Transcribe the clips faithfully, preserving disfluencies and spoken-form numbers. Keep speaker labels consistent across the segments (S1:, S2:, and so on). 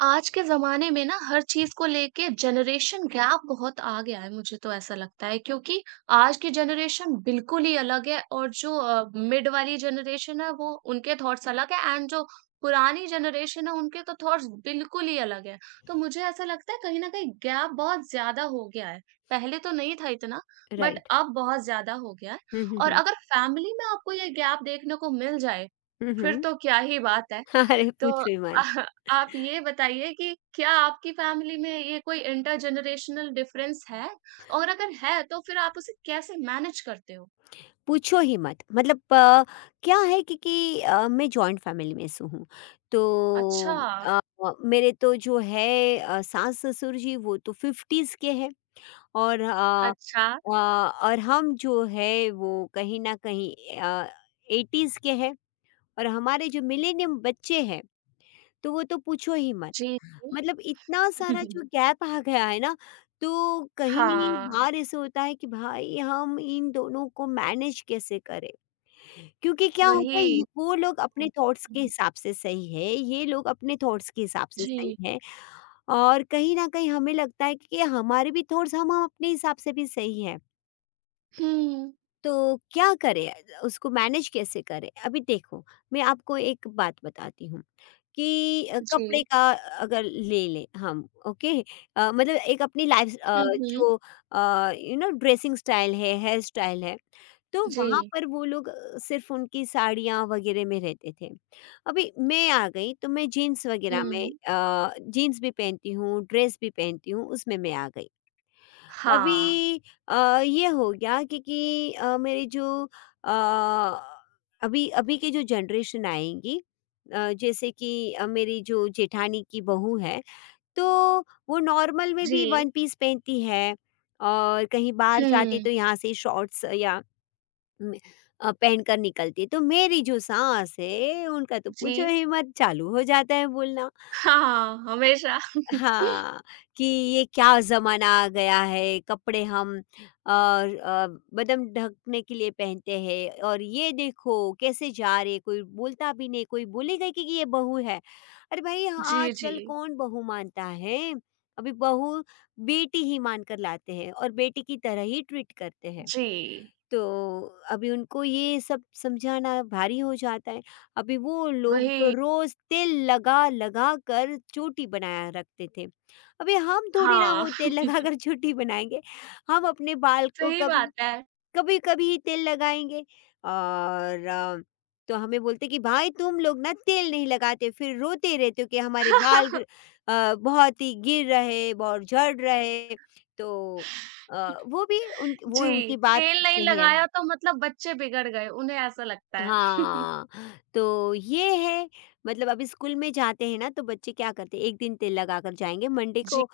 S1: आज के ज़माने में ना हर चीज़ को लेके जनरेशन गैप बहुत आ गया है मुझे तो ऐसा लगता है क्योंकि आज की जनरेशन बिल्कुल ही अलग है और जो अ, मिड वाली जनरेशन है वो उनके थॉट्स अलग है एंड जो पुरानी जनरेशन है उनके तो थॉट्स बिल्कुल ही अलग है। तो मुझे ऐसा लगता है कहीं न कहीं गैप बहुत ज़्यादा हो गया है। पहले तो नहीं था इतना बट
S2: राइट।
S1: अब बहुत ज़्यादा हो गया है
S2: हुँ, हुँ,
S1: और
S2: हुँ।
S1: अगर फैमिली में आपको ये गैप देखने को मिल जाए,
S2: हुँ,
S1: फिर
S2: हुँ।
S1: तो क्या ही बात है।
S2: अरे
S1: तो
S2: पूछो ही मत,
S1: आप ये बताइए कि क्या आपकी फ़ैमिली में ये कोई इंटरजेनरेशनल डिफरेंस है? और अगर है तो फिर आप उसे कैसे मैनेज करते हो?
S2: पूछो ही मत। मतलब अ, क्या है कि कि अ, मैं जॉइंट फैमिली में से हूँ।
S1: अच्छा,
S2: तो अ, मेरे तो जो है अ, सास-ससुर जी वो तो फिफ्टीज़ के हैं और अ
S1: अच्छा।
S2: अ, और हम जो है वो कहीं न कहीं अ, एटीज़ के हैं और हमारे जो मिलेनियम बच्चे हैं तो वो तो पूछो ही मत।
S1: जी, जी।
S2: मतलब इतना सारा जो गैप आ गया है ना, तो कहीं
S1: हाँ,
S2: बार ऐसे होता है कि भाई हम इन दोनों को मैनेज कैसे करें? क्योंकि क्या होता है ये
S1: वही।
S2: वो लोग
S1: हुँ,
S2: अपने थॉट्स के
S1: हुँ,
S2: हिसाब से सही है, ये लोग अपने थॉट्स के हिसाब से सही
S1: जी।
S2: है और कहीं न कहीं हमें लगता है कि हमारे भी थॉट्स हम हम अपने हिसाब से भी सही है।
S1: हुँ,
S2: तो क्या करें? उसको मैनेज कैसे करें? अभी देखो, मैं आपको एक बात बताती हूँ कि अ,
S1: जी।
S2: कपड़े का अगर ले लें हम। ओके अ, मतलब एक अपनी लाइफ अ,
S1: हुँ, हुँ।
S2: जो यू नो ड्रेसिंग स्टाइल है, हेयर स्टाइल है, तो
S1: जी।
S2: वहाँ पर वो लोग अ, सिर्फ़ उनकी साड़ियाँ वगैरह में रहते थे। अभी मैं आ गई तो मैं जीन्स वगैरह में
S1: हुँ।
S2: अ, जीन्स भी पहनती हूँ, ड्रेस भी पहनती हूँ, उसमें मैं आ गई।
S1: हाँ।
S2: अभी अ, ये हो गया क्योंकि अ, मेरे जो अ, अभी अभी के जो जनरेशन आएंगी अ, जैसे कि अ, मेरी जो जेठानी की बहू है तो वो नॉर्मल में भी
S1: जी।
S2: वन पीस पहनती है और कहीं बाहर जाती
S1: हुँ।
S2: तो यहाँ से शॉर्ट्स या हम्म, अ, पहनकर निकलती है। तो मेरी जो सास है उनका तो
S1: जी।
S2: पूछो ही मत चालू हो जाता है बोलना।
S1: हाँ, हमेशा।
S2: हाँ, कि ये क्या ज़माना आ गया है, कपड़े हम अ अ, बदन ढकने के लिए पहनते हैं और ये देखो कैसे जा रही है, कोई बोलता भी नहीं, कोई बोलेगा कि ये बहू है। अरे भाई हाँ,
S1: जी, जी।
S2: आजकल कौन बहू मानता है? अभी बहू बेटी ही मानकर लाते हैं और बेटी की तरह ही ट्रीट करते हैं।
S1: जी,
S2: तो अभी उनको ये सब समझाना भारी हो जाता है। अभी वो लोग तो
S1: वही।
S2: रोज़ तेल लगा-लगा कर चोटी बनाया रखते थे। अभी हम थोड़ी ना
S1: हाँ,
S2: वो तेल लगाकर चोटी बनाएँगे। हम अपने बाल को
S1: सही
S2: कभी
S1: बात है।
S2: कभी-कभी ही तेल लगाएँगे और अ, तो हमें बोलते कि भाई तुम लोग ना तेल नहीं लगाते फिर रोते रहते हो कि हमारे बाल ग अ, बहुत ही गिर रहे और झड़ रहे। तो अ, वो भी उन वो
S1: जी,
S2: उनकी बात
S1: तेल नहीं
S2: सही है।
S1: लगाया तो मतलब बच्चे बिगड़ गए, उन्हें ऐसा लगता है।
S2: हाँ, तो ये है। मतलब अभी स्कूल में जाते हैं ना तो बच्चे क्या करते हैं एक दिन तेल लगाकर जाएँगे मंडे
S1: जी,
S2: को,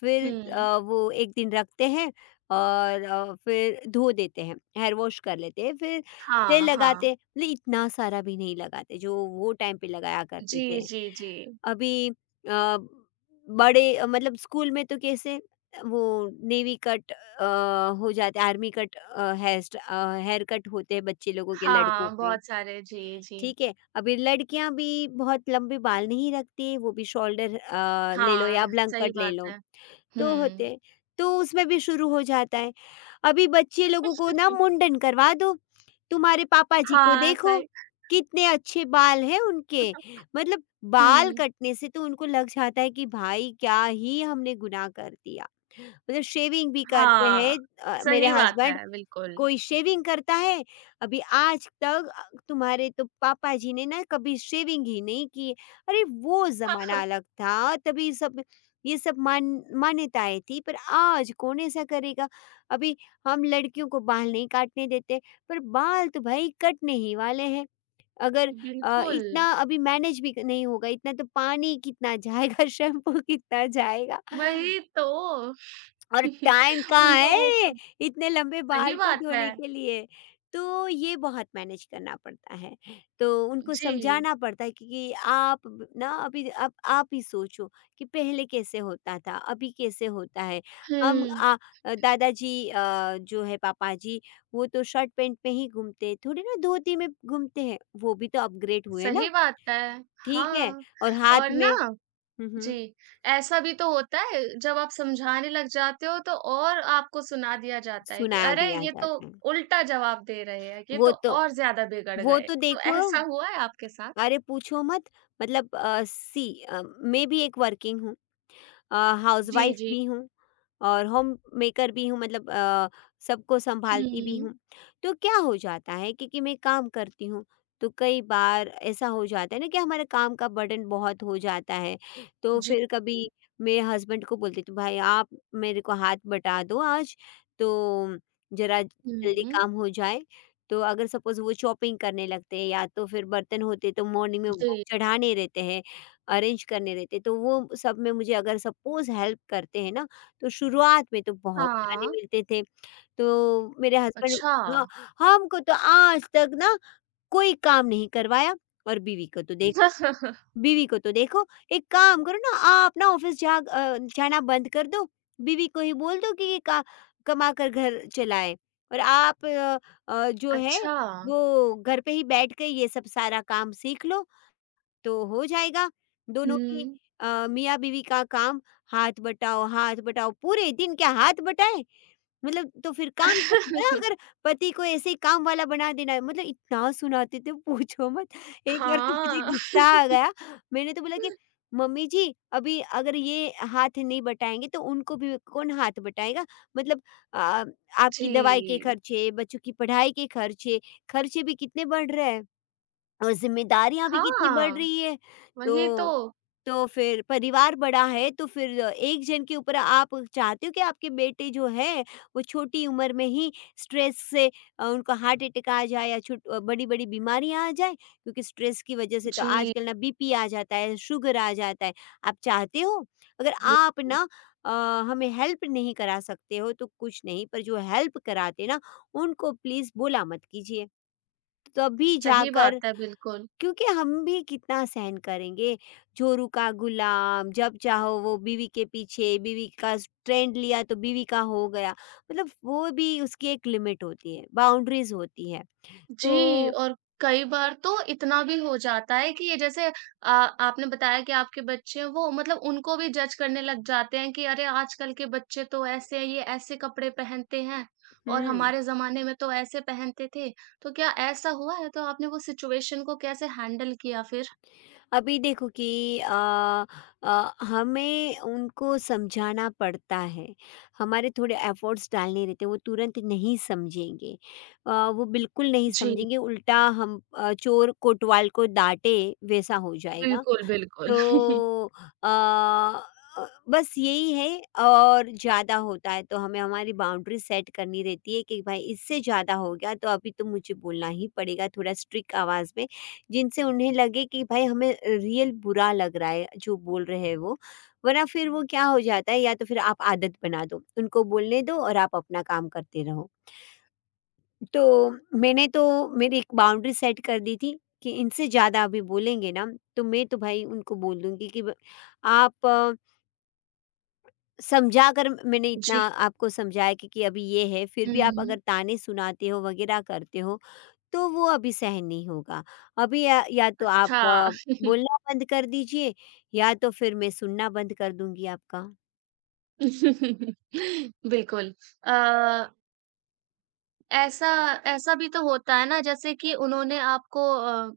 S2: फिर
S1: हुँ।
S2: अ, वो एक दिन रखते हैं और अ, फिर धो देते हैं, हेयर वॉश कर लेते हैं फिर
S1: हाँ,
S2: तेल लगाते
S1: हाँ।
S2: हैं, मतलब इतना सारा भी नहीं लगाते जो वो टाइम पे लगाया करते
S1: जी,
S2: थे।
S1: जी, जी।
S2: अभी अ, बड़े अ, मतलब स्कूल में तो कैसे वो नेवी कट अ, हो जाते आर्मी कट अ, हेयर स्टा अ, हेयर कट होते हैं बच्चे लोगों के लड़कों
S1: हाँ,
S2: के।
S1: बहुत सारे जी, जी।
S2: ठीक है, अभी लड़कियाँ भी बहुत लंबे बाल नहीं रखती, वो भी शोल्डर अ, ले लो या
S1: हाँ,
S2: ब्लैंक
S1: सही
S2: कट ले
S1: बात
S2: लो,
S1: है।
S2: तो होते
S1: हुँ।
S2: हैं। तो उसमें भी शुरू हो जाता है। अभी बच्चे लोगों को ना मुंडन करवा दो, तुम्हारे पापा जी को
S1: हाँ,
S2: देखो,
S1: सही
S2: कितने अच्छे बाल हैं उनके। मतलब बाल
S1: हुँ,
S2: कटने से तो उनको लग जाता है कि भाई क्या ही हमने गुनाह कर दिया। मतलब शेविंग भी करते हैं
S1: हाँ,
S2: अ, मेरे
S1: सही बात
S2: हस्बैंड।
S1: है, बिल्कुल।
S2: कोई शेविंग करता है? अभी आज तक अ, तुम्हारे तो पापा जी ने ना कभी शेविंग ही नहीं की है। अरे! वो ज़माना अलग था, तभी सब ये सब मान मान्यताएँ थी, पर आज कौन ऐसा करेगा? अभी हम लड़कियों को बाल नहीं काटने देते, पर बाल तो भई कटने ही वाले हैं। अगर अ,
S1: बिल्कुल,
S2: इतना अभी मैनेज भी नहीं होगा, इतना तो पानी कितना जाएगा, शैम्पू कितना जाएगा।
S1: वही तो।
S2: और टाइम कहाँ
S1: उनको वो
S2: है
S1: सब
S2: इतने लंबे
S1: सही
S2: बाल को
S1: बात है।
S2: धोने के लिए, तो ये बहुत मैनेज करना पड़ता है। तो उनको
S1: जी,
S2: समझाना पड़ता है कि कि आप ब- ना अभी अब आप ही सोचो कि पहले कैसे होता था अभी कैसे होता है। हम
S1: हुँ,
S2: आ, दादाजी अ, जो है पापा जी वो तो शर्ट पैंट में ही घूमते हैं, थोड़ी ना धोती में घूमते हैं, वो भी तो अपग्रेड हुए
S1: सही
S2: ना।
S1: बात है।
S2: ठीक है।
S1: हाँ,
S2: और हाथ
S1: और ना
S2: में। हम्म, हम्म।
S1: जी, ऐसा भी तो होता है जब आप समझाने लग जाते हो तो और आपको सुना दिया जाता है कि
S2: सुना
S1: अरे
S2: दिया
S1: ये तो
S2: जाता है।
S1: उल्टा जवाब दे रहे हैं, ये
S2: वो
S1: तो
S2: तो
S1: और ज़्यादा बिगड़
S2: वो
S1: गए।
S2: तो
S1: तो
S2: देखो,
S1: ऐसा हुआ है आपके साथ?
S2: अरे पूछो मत। मतलब अ, सी अ, मैं भी एक वर्किंग हूँ, अ,
S1: जी,
S2: हाउसवाइफ
S1: जी।
S2: भी हूँ और होम मेकर भी हूँ, मतलब अ, सबको
S1: हुँ,
S2: संभालती भी
S1: जी।
S2: हूँ। तो क्या हो जाता है क्योंकि मैं काम करती हूँ, तो कई बार ऐसा हो जाता है ना कि हमारे काम का बर्डन बहुत हो जाता है। तो फिर कभी
S1: जी।
S2: मेरे हस्बैंड को बोलती हूँ, "भाई आप मेरे को हाथ बटा दो आज, तो ज़रा
S1: हुँ,
S2: जल्दी
S1: हुँ,
S2: काम हो जाए।" तो अगर सपोज़ वो शॉपिंग करने लगते हैं या तो फिर बर्तन होते तो मॉर्निंग में वो
S1: जी।
S2: चढ़ाने रहते हैं, अरेंज करने रहते, तो वो सब में मुझे अगर सपोज़ हेल्प करते हैं ना, तो शुरुआत में तो बहुत गाने
S1: हाँ,
S2: मिलते थे। तो मेरे हस्बैंड।
S1: अच्छा।
S2: हाँ, हमको तो आज तक ना कोई काम नहीं करवाया और बीवी को तो देखो, बीवी को तो देखो, एक काम करो ना आप, ना ऑफ़िस जा अ, जाना बंद कर दो, बीवी को ही बोल दो कि ये का कमा कर घर चलाए और आप अ, अ, जो है
S1: अच्छा,
S2: वो घर पे ही बैठ के ये सब सारा काम सीख लो। तो हो जाएगा दोनों की
S1: हुँ।
S2: अ, मियाँ-बीवी का काम। हाथ बटाओ, हाथ बटाओ, पूरे दिन क्या हाथ बटाएँ? मतलब तो फिर काम तो हो गया अगर पति को ऐसे ही काम वाला बना देना है। मतलब इतना सुनाते थे पूछो मत। एक बार तो मुझे
S1: हाँ,
S2: गुस्सा आ गया, मैंने तो बोला कि मम्मी जी अभी अगर ये हाथ नहीं बटाएँगे तो उनको भी कौन हाथ बटाएगा? मतलब अ,
S1: जी।
S2: आपकी दवाई के खर्चे, बच्चों की पढ़ाई के खर्चे, खर्चे भी कितने बढ़ रहे हैं। और ज़िम्मेदारियाँ भी कितनी बढ़
S1: हाँ,
S2: रही है।
S1: वही तो।
S2: तो तो फिर परिवार बड़ा है तो फिर एक जन के ऊपर। आप चाहते हो कि आपके बेटे जो है वो छोटी उम्र में ही स्ट्रेस से अ, उनको हार्ट अटैक आ जाए या छुट बड़ी-बड़ी बीमारियाँ आ जाए, क्योंकि स्ट्रेस की वज़ह से तो
S1: जी,
S2: आजकल ना बी पी आ जाता है, शुगर आ जाता है। आप चाहते हो? अगर
S1: जी,
S2: आप ना अ, हमें हेल्प नहीं करा सकते हो तो कुछ नहीं, पर जो हेल्प कराते ना, उनको प्लीज़ बोला मत कीजिए। तभी
S1: सही
S2: जाकर,
S1: बात है बिल्कुल।
S2: क्योंकि हम भी कितना सहन करेंगे। जोरू का गुलाम जब चाहो वो बीवी के पीछे, बीवी का ट्रेंड लिया तो बीवी का हो गया, मतलब वो भी उसकी एक लिमिट होती है, बाउंड्रीज होती है। तो
S1: जी, और कई बार तो इतना भी हो जाता है कि ये जैसे अ, आपने बताया कि आपके बच्चे हैं वो मतलब उनको भी जज करने लग जाते हैं कि अरे आजकल के बच्चे तो ऐसे हैं, ये ऐसे कपड़े पहनते हैं और
S2: हम्म
S1: हमारे ज़माने में तो ऐसे पहनते थे। तो क्या ऐसा हुआ है? तो आपने वो सिचुएशन को कैसे हैंडल किया फिर?
S2: अभी देखो कि अ, अ, हमें उनको समझाना पड़ता है, हमारे थोड़े एफर्ट्स डालने रहते हैं, वो तुरंत नहीं समझेंगे, अ, वो बिल्कुल नहीं
S1: जी,
S2: समझेंगे, उल्टा हम अ, चोर कोतवाल को डांटे वैसा हो जाएगा।
S1: बिल्कुल, बिल्कुल।
S2: तो अ अ, बस यही है। और ज़्यादा होता है तो हमें हमारी बाउंड्री सेट करनी रहती है कि भाई इससे ज़्यादा हो गया तो अभी तो मुझे बोलना ही पड़ेगा थोड़ा स्ट्रिक्ट आवाज़ में, जिनसे उन्हें लगे कि भाई हमें रियल बुरा लग रहा है जो बोल रहे हैं वो। वरना फिर वो क्या हो जाता है, या तो फिर आप आदत बना दो उनको बोलने दो और आप अपना काम करते रहो। तो मैंने तो मेरी एक बाउंड्री सेट कर दी थी कि इनसे ज़्यादा अभी बोलेंगे ना तो मैं तो भाई उनको बोल दूंगी कि ब- आप अ, समझा कर मैंने इतना
S1: जी।
S2: आपको समझाया कि, कि अभी ये है, फिर भी आप
S1: हुँ,
S2: अगर ताने सुनाते हो वगैरह करते हो तो वो अभी सहन नहीं होगा। अभी या, या तो आप
S1: अच्छा।
S2: अ, बोलना बंद कर दीजिए, या तो फिर मैं सुनना बंद कर दूंगी आपका।
S1: बिल्कुल। अ ऐसा ऐसा भी तो होता है ना जैसे कि उन्होंने आपको अ,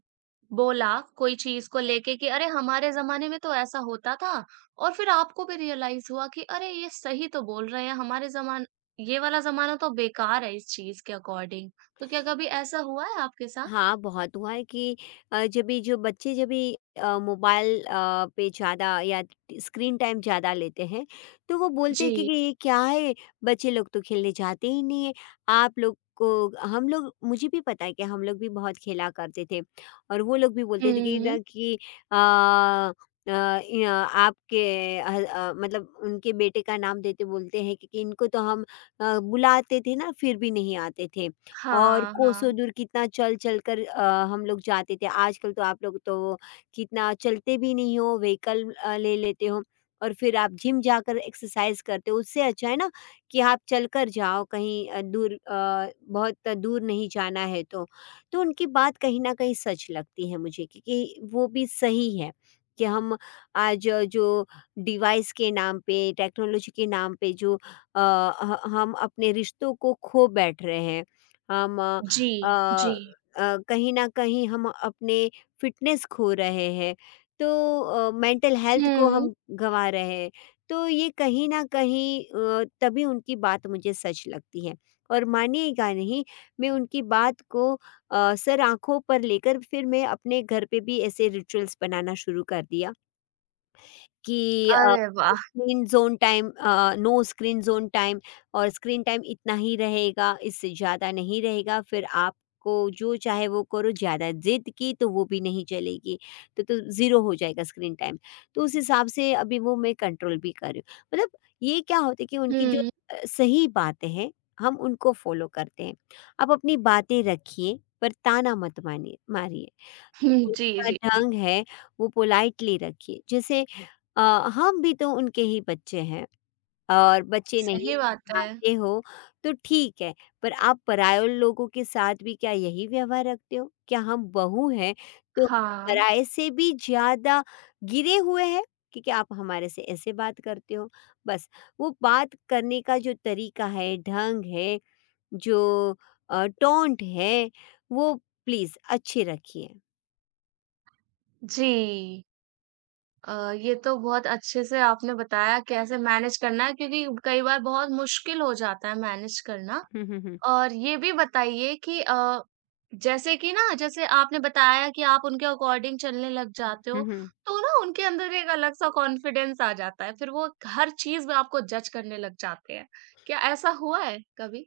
S1: बोला कोई चीज़ को लेके कि अरे हमारे ज़माने में तो ऐसा होता था और फिर आपको भी रियलाइज़ हुआ कि अरे ये सही तो बोल रहे हैं हमारे ज़मान ये वाला ज़माना तो बेकार है इस चीज़ के अकॉर्डिंग। तो क्या कभी ऐसा हुआ है आपके साथ?
S2: हाँ, बहुत हुआ है कि अ, जब भी जो बच्चे जब भी अ, मोबाइल अ, पे ज़्यादा या स्क्रीन टाइम ज़्यादा लेते हैं, तो वो बोलते हैं कि
S1: जी।
S2: कि ये क्या है? बच्चे लोग तो खेलने जाते ही नहीं है। आप लोग को हम लोग मुझे भी पता है कि हम लोग भी बहुत खेला करते थे और वो लोग भी बोलते थे कि
S1: हुँ।
S2: ना कि अ अ, इ अ, आपके अ अ, मतलब उनके बेटे का नाम देते बोलते हैं कि कि इनको तो हम अ, बुलाते थे ना, फिर भी नहीं आते थे। और
S1: हाँ,
S2: कोसों
S1: हाँ।
S2: दूर कितना चल-चल कर अ, हम लोग जाते थे। आजकल तो आप लोग तो कितना चलते भी नहीं हो, व्हीकल अ, ले लेते हो और फिर आप जिम जाकर एक्सरसाइज़ करते हो। उससे अच्छा है ना कि आप चलकर जाओ कहीं अ, दूर अ, बहुत दूर नहीं जाना है तो। तो उनकी बात कहीं न कहीं सच लगती है मुझे क्योंकि वो भी सही है कि हम आज अ, जो डिवाइस के नाम पे, टेक्नोलॉजी के नाम पे जो अ, ह हम अपने रिश्तों को खो बैठ रहे हैं। हम अ
S1: जी,
S2: अ
S1: जी।
S2: अ, कहीं न कहीं हम अपने फ़िटनेस खो रहे हैं, तो अ, मेंटल हेल्थ को
S1: हुँ।
S2: हम गँवा रहे हैं। तो ये कहीं न कहीं अ, तभी उनकी बात मुझे सच लगती है और मानिएगा नहीं, मैं उनकी बात को अ, सर आँखों पर लेकर फिर मैं अपने घर पे भी ऐसे रिचुअल्स बनाना शुरू कर दिया। कि अ,
S1: अरे वाह!
S2: Screen zone time uh, no screen zone time और स्क्रीन टाइम इतना ही रहेगा, इससे ज़्यादा नहीं रहेगा, फिर आपको जो चाहे वो करो, ज़्यादा ज़िद की तो वो भी नहीं चलेगी, तो तो ज़ीरो हो जाएगा स्क्रीन टाइम। तो उस हिसाब से अभी वो मैं कंट्रोल भी कर रही हूँ। मतलब ये क्या होता है कि
S1: हुँ।
S2: उनकी जो
S1: हुँ,
S2: अ, सही बातें हैं, हम उनको फ़ॉलो करते हैं। आप अपनी बातें रखिए पर ताना मत मानिए मारिए।
S1: जी,
S2: बोलने
S1: जी,
S2: का
S1: जी।
S2: ढंग है वो पोलाइटली रखिए जैसे अ, हम भी तो उनके ही बच्चे हैं और बच्चे नहीं
S1: सही बात है।
S2: मानते हो तो ठीक है पर आप पराये लोगों के साथ भी क्या यही व्यवहार रखते हो? क्या हम बहू हैं तो
S1: हाँ,
S2: पराये से भी ज़्यादा गिरे हुए हैं कि क्या आप हमारे से ऐसे बात करते हो? बस वो बात करने का जो तरीका है, ढंग है, जो अ, टोंट है वो प्लीज़ अच्छी रखिए।
S1: जी। अ, ये तो बहुत अच्छे से आपने बताया कैसे मैनेज करना है क्योंकि कई बार बहुत मुश्किल हो जाता है मैनेज करना।
S2: हुँ, हुँ, हुँ।
S1: और ये भी बताइए कि अ, जैसे कि ना जैसे आपने बताया कि आप उनके अकॉर्डिंग चलने लग जाते हो,
S2: हुँ।
S1: तो ना उनके अंदर एक अलग-सा कॉन्फिडेंस आ जाता है, फिर वो हर चीज़ में आपको जज करने लग जाते हैं। क्या ऐसा हुआ है कभी?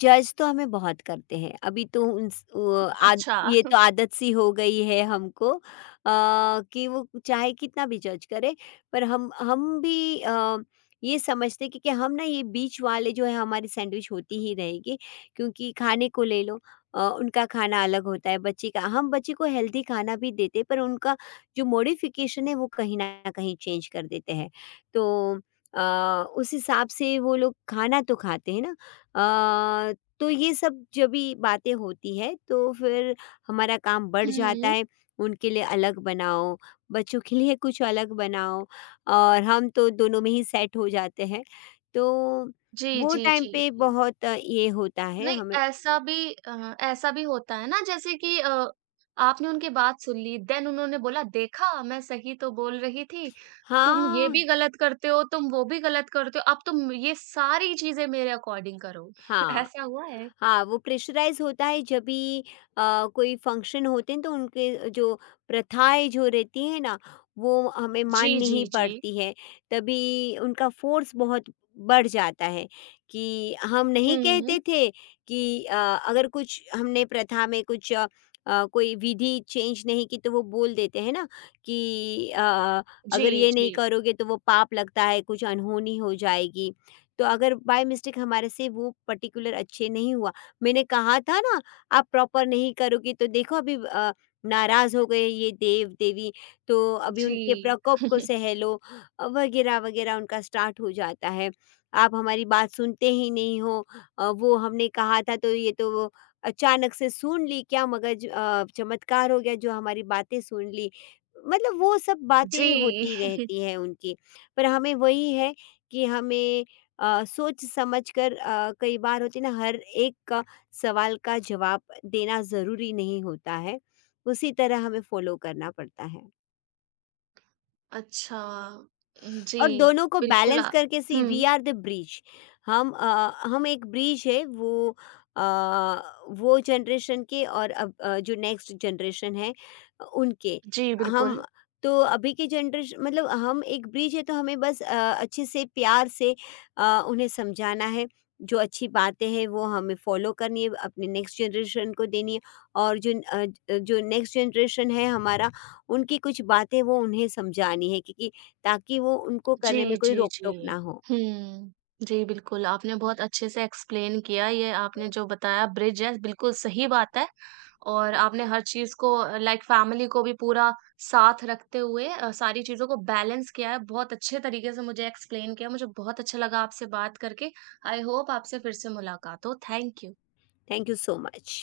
S2: जज तो हमें बहुत करते हैं, अभी तो उन्स वो आद
S1: अच्छा।
S2: ये तो आदत सी हो गई है हमको अ, कि वो चाहे कितना भी जज करे, पर हम हम भी अ, ये समझते हैं कि कि हम ना ये बीच वाले जो है हमारी सैंडविच होती ही रहेगी, क्योंकि खाने को ले लो अ, उनका खाना अलग होता है, बच्चे का हम बच्चे को हेल्दी खाना भी देते हैं, पर उनका जो मॉडिफ़िकेशन है वो कहीं न कहीं चेंज कर देते हैं। तो अ, उस हिसाब से वो लोग खाना तो खाते हैं ना। अ, तो ये सब जब भी बातें होती है तो फिर हमारा काम बढ़ जाता
S1: हुँ।
S2: है, उनके लिए अलग बनाओ, बच्चों के लिए कुछ अलग बनाओ और हम तो दोनों में ही सेट हो जाते हैं। तो
S1: जी,
S2: वो
S1: जी,
S2: टाइम
S1: जी,
S2: पे
S1: जी।
S2: बहुत अ, ये होता है
S1: नहीं,
S2: हमें।
S1: ऐसा भी अ, ऐसा भी होता है ना जैसे कि अ, आपने उनकी बात सुन ली, देन उन्होंने बोला देखा मैं सही तो बोल रही थी, तुम ये
S2: हाँ,
S1: भी गलत करते हो, तुम वो भी गलत करते हो, अब तुम ये सारी चीज़ें मेरे अकॉर्डिंग करो।
S2: हाँ।
S1: ऐसा हुआ है?
S2: हाँ, वो प्रेशराइज़ होता है जब भी अ, कोई फ़ंक्शन होते हैं तो उनके जो प्रथाएँ जो रहती हैं ना, वो हमें
S1: जी,
S2: माननी
S1: जी,
S2: ही
S1: जी।
S2: पड़ती है। तभी उनका फ़ोर्स बहुत बढ़ जाता है कि हम नहीं
S1: हुँ।
S2: कहते थे कि अ, अगर कुछ हमने प्रथा में कुछ अ, अ, कोई विधि चेंज नहीं की तो वो बोल देते हैं ना कि अ, अगर
S1: जी,
S2: ये नहीं
S1: जी।
S2: करोगे तो वो पाप लगता है, कुछ अनहोनी हो जाएगी। तो अगर बाय मिस्टेक हमारे से वो पर्टिकुलर अच्छे नहीं हुआ, मैंने कहा था ना आप प्रॉपर नहीं करोगी तो देखो अभी अ, नाराज हो गए ये देव देवी, तो अभी उनके
S1: जी,
S2: प्रकोप को सह लो, अ, वगैरह वगैरह उनका स्टार्ट हो जाता है। आप हमारी बात सुनते ही नहीं हो, अ, वो हमने कहा था तो ये तो वो अचानक से सुन ली, क्या मगज अ, चमत्कार हो गया जो हमारी बातें सुन ली। मतलब वो सब
S1: जी।
S2: बातें होती रहती है उनकी। पर हमें वही है कि हमें अ, सोच समझ कर अ, कई बार होती ना हर एक सवाल का जवाब देना ज़रूरी नहीं होता है, उसी तरह हमें फ़ॉलो करना पड़ता है।
S1: अच्छा। उम, जी,
S2: और दोनों को
S1: बिल्कुल
S2: बैलेंस
S1: आ
S2: करके see we
S1: um.
S2: Are the bridge. हम अ, हम एक ब्रिज है वो अ, वो जनरेशन के और अब अ, जो नेक्स्ट जनरेशन है उनके
S1: जी,
S2: हम,
S1: बिल्कुल।
S2: तो अभी के जनरेशन मतलब हम एक ब्रिज है तो हमें बस अ, अच्छे से प्यार से अ, उन्हें समझाना है। जो अच्छी बातें हैं वो हमें फॉलो करनी है अपने नेक्स्ट जनरेशन को देनी है और जो अ, जो नेक्स्ट जनरेशन है हमारा उनकी कुछ बातें वो उन्हें समझानी है, क्योंकि ताकि वो उनको करने
S1: जी,
S2: में कोई
S1: जी,
S2: रोक-टोक
S1: जी।
S2: ना हो।
S1: हुँ। जी, बिल्कुल, आपने बहुत अच्छे से एक्सप्लेन किया ये आपने जो बताया ब्रिज है, बिल्कुल सही बात है और आपने हर चीज़ को अ, लाइक फैमिली को भी पूरा साथ रखते हुए अ, सारी चीज़ों को बैलेंस किया है, बहुत अच्छे तरीके से मुझे एक्सप्लेन किया, मुझे बहुत अच्छा लगा आपसे बात करके। आई होप आपसे फिर से मुलाकात हो। Thank you.
S2: Thank you so much.